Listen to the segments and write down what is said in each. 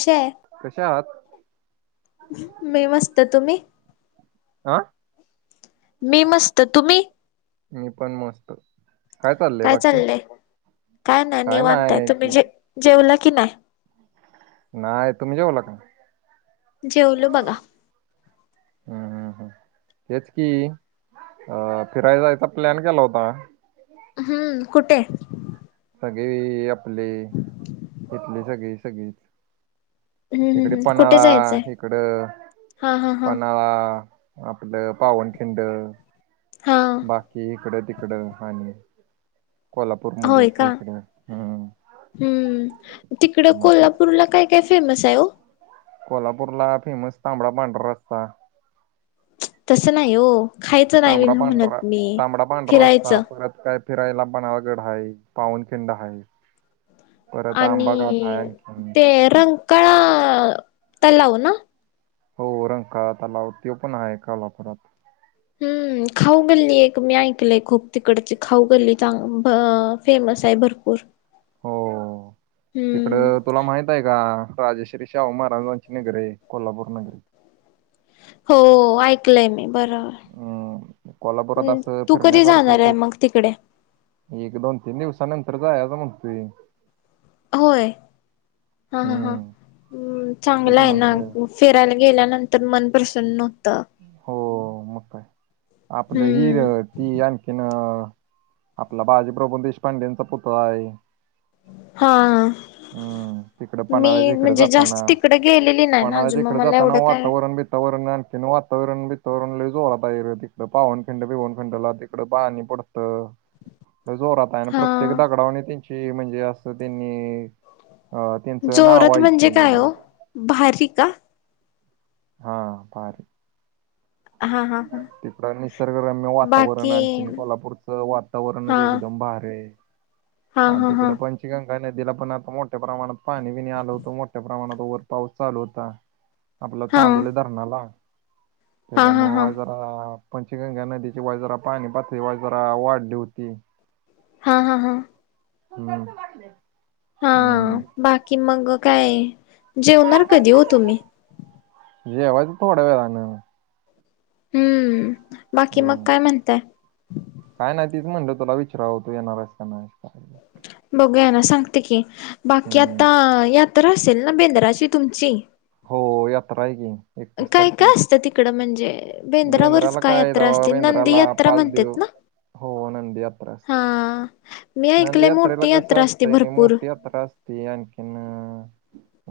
शे कशा आहात? मी मस्त तुम्ही? आ मी मस्त तुम्ही? मी पण मस्त. चाललंय काय बाकी चाललय काय नाही निवांतय, नाही तुम्ही ते जे जेवला की नाही? नाय तुम्ही जेवला का? जेवलो बघा. हम्म हम् हम् तेच की. अ फिराय जायचा प्लॅन केला होता. हम्म कुठे? सगळे आपले इथले सगळे सगळीच हम्म हम्म इकडे हम्म कुठे पनळा जायचंय? इकडं हा हा हा पनळा आपलं पावनखिंड हा बाकी इकडे तिकडं हनी होय का हम्म तिकड मग तीच कोल्हापूरला काय य फेमस आहेय ओ. कोल्हापूरला फेमस तांबडा पांढरा रसा. तसं नाही हो. तांबडा पांढरा तांबडा पांढरा रस्ता फिरायचं परत काय फिरायला पन्हाळागड ह पावनखिंड हा. आणि आणखी ते रंगकाळा तलाव ना. हो रंगकाळा तलाव तो पण आहे काला पररात. हम्म. खाऊगल्ली एक मी ऐकलय खूप तिकडची खाऊ गल्ली चांग फेमस आहे भरपूर. हो. हम्म. इकडं तुला माहित आहे का राजेश्री शाहू महाराजांची नगर आहे कोल्हापूर नगरी. हो ऐकलंय मी बरोबर. हम्म कोल्हापुरात हम् असं तू कधी फिरण्यासारखं जाणार आहे खूप मग तिकडे. एक दोन तीन दिवसा नंतर जायच म्हणतोय. होय हा ह ह हम्म चांगला तेच आहे ना म्हंटलं म. फिरायला गेल्यानंतर मनप्रसन्न. हो मग काय आपलं हिर हम्म ती आणखी किन आपला बाजीप्रभू देशपांडेंचा पुतळा आहे. हा. हम्म तिकडे मी पन्हाळ्याच्या इकडे म्हणजे जाताना जास्त तिकडे गेलेली नाही ना अजून मग मला एवढं काय वरर न तिनवा [inaudible] वातरण बितरणले जोलात आहे तिकडं पाहनखिंड बिऊन खखिंडला तिकं पाणी पडतं. ह. जोरात आहे आणि प्रत्येक दगडावणे त्यांची म्हणजे असं त्यांनी अ त्यांचं नाव आहेती म्हणजे भारिका. हा पाारी. हा हा हा तिथ निसर्गरम्य बाकी वातावरण आणखीन कोल्हापूरचं वातावरणच एकदम भारी आहे. ह. आणि तिकड पंचगंगा नदीला पण आता मोठ्या प्रमाणात पाणी विणी आलं होतं मोठ्या प्रमाणात वर. पाऊस चालू होता आपला हा चांदोले धरणाला हा हा त्याच्यामु हा पंचगंगा नदीची वजरा पाणी पातळी वाज जरा वाढली होती. हा-हा-हा. कर. [inaudible] हा बाकी मग काय जेवणार कधी हो तुम्ही. जेवा थोड्या वेळान. हम्म बाकी मग हम्म काय म्हणताय. काय नाही तीच म्हटलं तुला विचारावतो येणारस का नाही. बघूया ना सांगते की बाकी हम्म आता यात्रा असेल ना बेंद्राची तुमची. हो यात्रा आहे की. काय काय असतं तिकडं म्हणजे? बेंद्रावरच बेंद्रला काय हे यात्रा बाबा असते नंदी बेंद्राला यात्रा म्हणतात पाझिटिव्ह. ना हो नंदियात्रा हा असते मी ऐकलंय नंदीयात्रेला मोठी कस यात्रा असते असतंय भरपूर मोठी यात्रा असते. ते आणखीन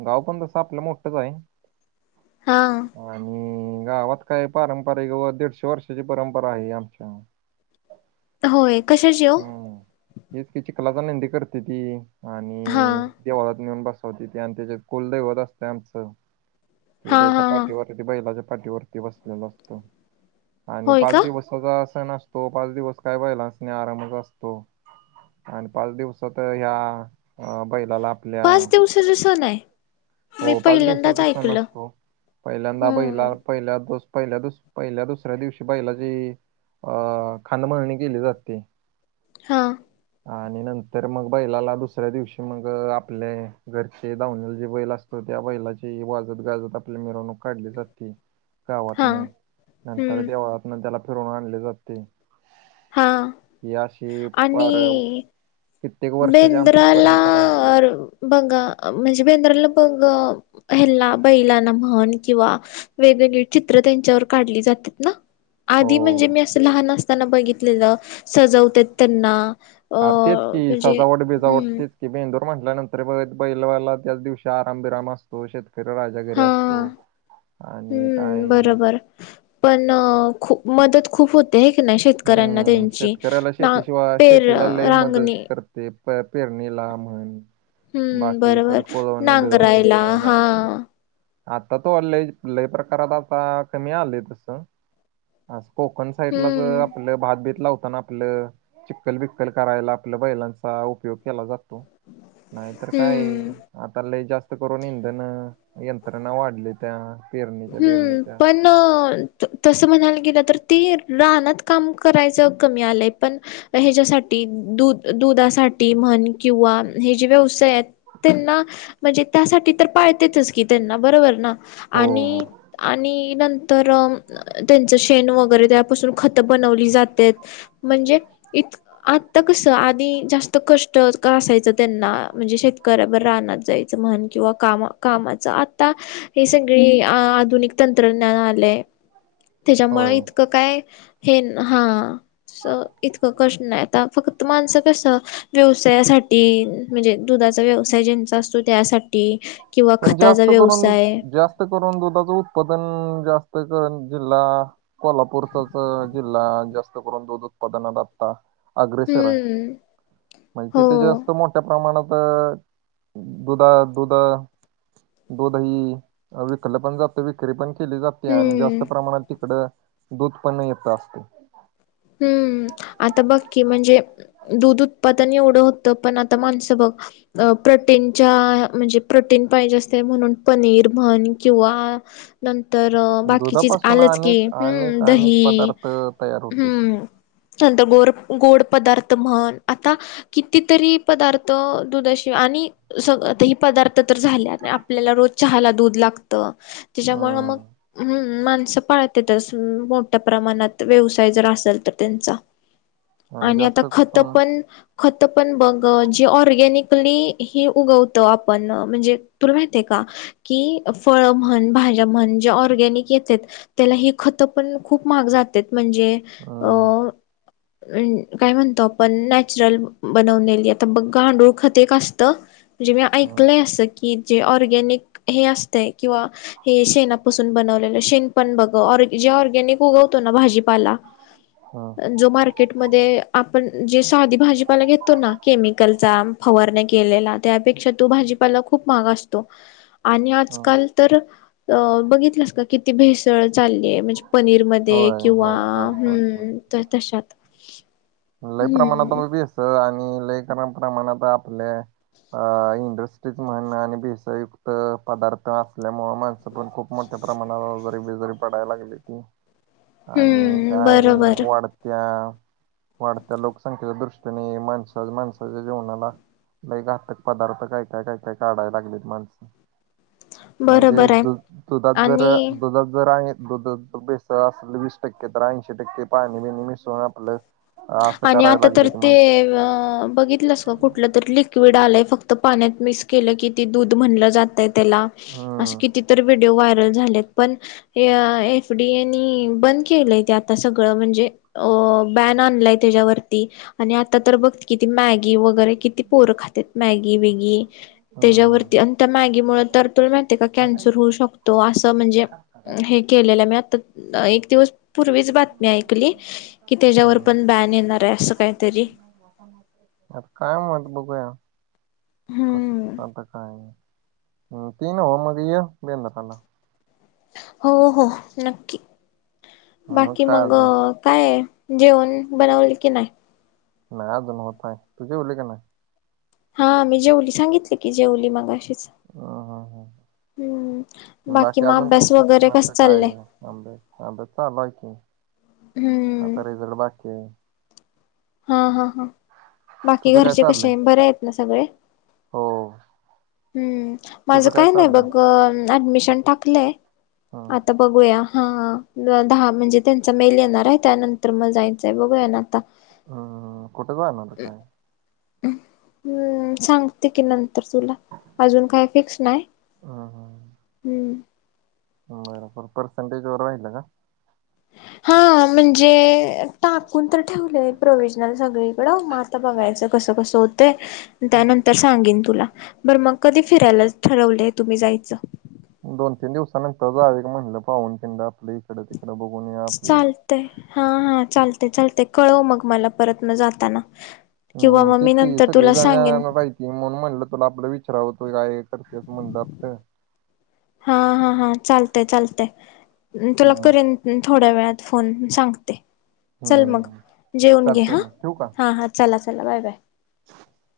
गाव पण तस आपलं मोठंच आहे. हा. आणि गावात काय पारंपरिक व दीडशे वर्षाची परंपरा आहे आमच्या. होय कशाची हो हम्, हेच कि चिकलाचा नंदी करते ती हा आणि देवालात नेऊन बसवती ते आणि त्या कुलदैवत असते आमचं ते हा त्याच्या हा हा पाठीवर ती बैलाच्या पाठीवरती बसलेल असतो आणि होय पाच का दिवस सगळं सण असतो पाच दिवस काय बैलासणी आरामचा असतो. आणि पाच दिवसात ह्या बैलाला. आपल्या पाच दिवसाच सण आहे? हो मी पाच पहिल्यांदाच दिवसाचा सण ऐकलं असतो पहिल्यांदा बैला हम्म पहिल्या दुस, पहिल्यास, पहिल्या दुसऱ्या दिवशी बैलाची. अ खणमरणी केली जाते. हां. आणि नंतर मग बैलाला दुसऱ्या दिवशी मग आपले घरचे धावने जे बैल असत. तर त्या बैलाची वाजत-गाजत आपली मिरवणूक काढली जाते. हा गावातनं, नंतर हम्म देवळातन त्याला फिरवून आणले जाते. हा हे अशी प आणि बेंद्राला परंपरा आहे. अ बघ म्हणजे बेंद्राला बघ हेल्ला बैलाना म्हण किंवा वेगवेगळी चित्र त्यांच्यावर काढली जातात ना? आधी म्हणजे हो. मी असं लहान असताना बघितलेलं सजवतात. त्यांना अ म्हणजे सजावट-बिजावट हम्म तेच कि बेंदूर म्हटल्यानंतर बघ बैलवाला त्याच दिवशी आराम-विराम असतोे. शेत फिर राजागिरीे हा असतो आणि हम्म काय. [unintelligible] पण खूप, मदत खूप होत ते हे कणी शेतकऱ्यांना हम्म त्यांची शेतकऱ्याला ना पेर, रांगणी. ते प पेरणीला म्हण. हम्म बाकी बरोबर इकड कोलोणे-बिलवणी नांगरायला इकडे आहे ना. हा आता तोवर लय, लय प्रकारात आता कमी आलेय तस. अस कोकण साईडलाच हम्म आपलं भातभेतला होता ना आपलं. चिक्कल-बिककल करायला आपल्या बैलांचा उपयोग केला जातो. नाहीतर काय हम्म आता लय जास्त करून इंधन यंत्रणा वाढलेत. त्या पेरणीच्या, हम्म पेरणीच्या. पण तसं म्हणायला गेलं तर ते राहनात काम करायचं कमी आलंय पण मग ह्याच्यासाठी दुध-दुधासाठी म्हण किंवा हे जे व्यवसाय आहेत. त्यांना म्हणजे त्यासाठी तर पाळतेतच की त्यांना बरोबर ना हो आणि हो. आणि नंतर अ त्यांचं शेण वगैरे त्यापासून खत बनवली जाते. म्हणजे इत आता कस आधी जास्त कष्ट [unintelligible] असायचं त्यांना. म्हणजे शेतकऱ्याबर रानात जायचं म्हण. किंवा कामा- कामाच. आता, हे सगळी आधुनिक तंत्रज्ञान आलंय. तेज्यामुळं होय. इतकं काय, हे न. हा. स इतकं कष्ट नाही. आता फक्त माणसं कसं, व्यवसायासाठी म्हणजे दुधाचा व्यवसाय ज्यांचा असतो, त्यासाठी. किंवा पण खताचा जास्त करून व्यवसाय. जास्त करून दुधाचं उत्पादन जास्तिचं जिल्हा कोल्हापूरचाच अ जिल्हा, जास्त करून दूध उत्पादनात आता अग्रेसराय. हम्म म्हणजे हो तिथे जास्त मोठ्या प्रमाणात, दुधा दुध, दु दही. अ विकलं पण जातं. विकरी पण केली जाते. आणि हम्म जास्त प्रमाणात तिकडं, दूध पण येत असतय. हम्म. आता बघ की म्हणजे दूध उत्पादन एवढं होतं. पण, आता माणसं बघ. अ प्रोटीनच्या, म्हणजे प्रोटीन पाहिजे असतय. म्हणून, पनीर म्हन किंवा नंतर बाकी चीज दुधापासून आलंच की. अनेक हम्म. अनेक अनेक दही पदार्थ तयार हो हम्म. नंतर गोर- गोड पदार्थ म्हण. आता कितीतरी पदार्थ दुधाशी आणि सग ह आता ही पदार्थ तर झाल्या. आपल्याला रोज चहाला दूध लाग त्याच्यामुळे मग्. हम्म हं, माणसं पाळत्यातच, मोठ्या प्रमाणात व्यवसा साय जर असल तर त्यांचा. आणि आता जास्त खत हम्म पण खतं पण बघ, अ जी ऑर्गॅनिकली ही उगवतो आपण. म्हणजे तुला माहेतेय का? की, फळ म्हण, भाज्या म्हण. ज्या ऑर्गॅनिक येतेत त्याला हे खतं पण, खूप महाग जातेत. म्हणजे अ हम्म न काय म्हणतो, आपण? नॅचरल बनवलेली. आता बघ, गांडूळ खत एक असतं. म्हणजे मी हम्म ऐकलंय असं. की, जे ऑर्गॅनिक हे असतय किंवा हे शेणापासून बनवलेलं. शेण पण बघ. ऑर् जे ऑर्गॅनिक उगवतो ना. भाजी पाला. हम्म जो मार् केटमध्ये. आपण जे साधी भाजीपाला घेतो ना. केमिकलचा, फवारण्या केलेला. त्यापेक्षा तो भाजीपाला खूप महाग असतो. आणि हम्म. आजकाल तर, अ बघितलंस का? किती भेसळ चाललीय. म्हणजे पनीरमध्ये होय वा, होय होय होय होय हम्म. तर तशात. लय हम्म प्रमाणातमही भेसळ आणि लय प्रमाणात आपल्या अ इंडस्ट्रीज म्हण आणि भेसळयुक्त पदार्थ असल्यामुळ. माण पण खूप मोठ्या प्रमाणात, आजारी - बीजारी पडायला लागल्याती. आणि हम्म काय, बरोबर वाढत्या वाढत्या लोकसंख्येच्या दृष्टीने, माणसा- माणसाच्या जीवनाला लई घातक पदार्थ, काय- काय, काय- काय काढाय लागलेत माणसं. [inaudible] म्हणजे बरोबर आहे दु दुधात जर, आणि दुधात जर आहे. दुध भेसळ असलं वीस टक्के. तर ऐंशी टक्के पाणी- बिनि मिसळून आपलं असं आणि करायला आता लागले तर ते माणसं अ बघितलंस कुठलं तरी लिक्विड आलंय. फक्त पाण्यात मीस केलं की, ती दूध म्हणलं जातय. त्याला. असे हम्म कितीतर व्हिडिओ, व्हायरल झालेत. एफ डीयेनि बंद केलंय ते आता सगळं. म्हणजे अ बॅन णाणलाय त्याच्यावरती आणि आता तर बघ की किती मॅगी वगैरे किती पोरं खातात मॅगी बगी त्याच्यावर हम्म ते अन तर मॅगीमुळ तर तूला माहितीये का कॅन्सर होऊ शकतो असं म्हणजे हे केलेले मी आता अ एक दिवस पूर्वीच बातमी ऐकली की त्याच्यावर हम्म पण बॅन येणार आहे असं काहीतरी. [inaudible] आता काय म्हणत बघूया कस हम्म कस आता काय. [unintelligible] हो हो नक्की बाकी काय मग अजून काय ये. जेवण बनवले की नाही. नाही अजून होत नाही तु जेवली का नाय. हा मी जेवली सांगितले की जेवली मगाशीच. हा हा हा. बाकी मग अजून काय अभ्यास वगैरे कस शिक्षणाचं काय चाललंय म चाललंय माझं चालू आहे की. हम्म. आता रिझल्ट बाकी आहे. हा हा हा बाकी तुझं काय घरचे चाललंय कसे बरे आहेत ना सगळे. हो हम्म माझ तुझं काय नाही चाललंय बघ ऍडमिशन टाकलंय हम्म आता बघूया हा दहा म्हणजे त्यांचा मेल येणार आहे त्यानंतर मग जायचंय बघूया ना आता. अ कुठ जाणार काय? हम्म सांग तेकी नंतर तुला अजून काय फिक्स नाही हम्म हम्म. बर बर पर्सेंटेज वर राहिल का. हा म्हणजे टाकून तर ठेवलंय प्रोवि्हजनल सगळीकडं म आता बघायचं. कस कस होतंय हम्म. त्यानं तर सांगेन तुला बरं मग कधी फिरायला ठरवलय तुम्ही जायचं? दोन तीन दिवसानंतर जाविल म्हणलं पाहूनथंड आपल्या इकडं. तिकडं बघून या. आपलं चालतय हा हा चालतय चालतय कळव मग मला परतन जातांना. हम्म तिथली सगळी जागा यायला पाहिजे. की म्हणून म्हणलं तुला आपलं विचारावतो काय करते असं म्हणलं आत. हा हा हा चालतय चालतय तुला हम्म करेन थोड्या वेळात फोन म सांगते चल मग हम्म जेऊन घे चालतंय हा मग ठेवू का हा हा. चला चला बाय बाय. [inaudible]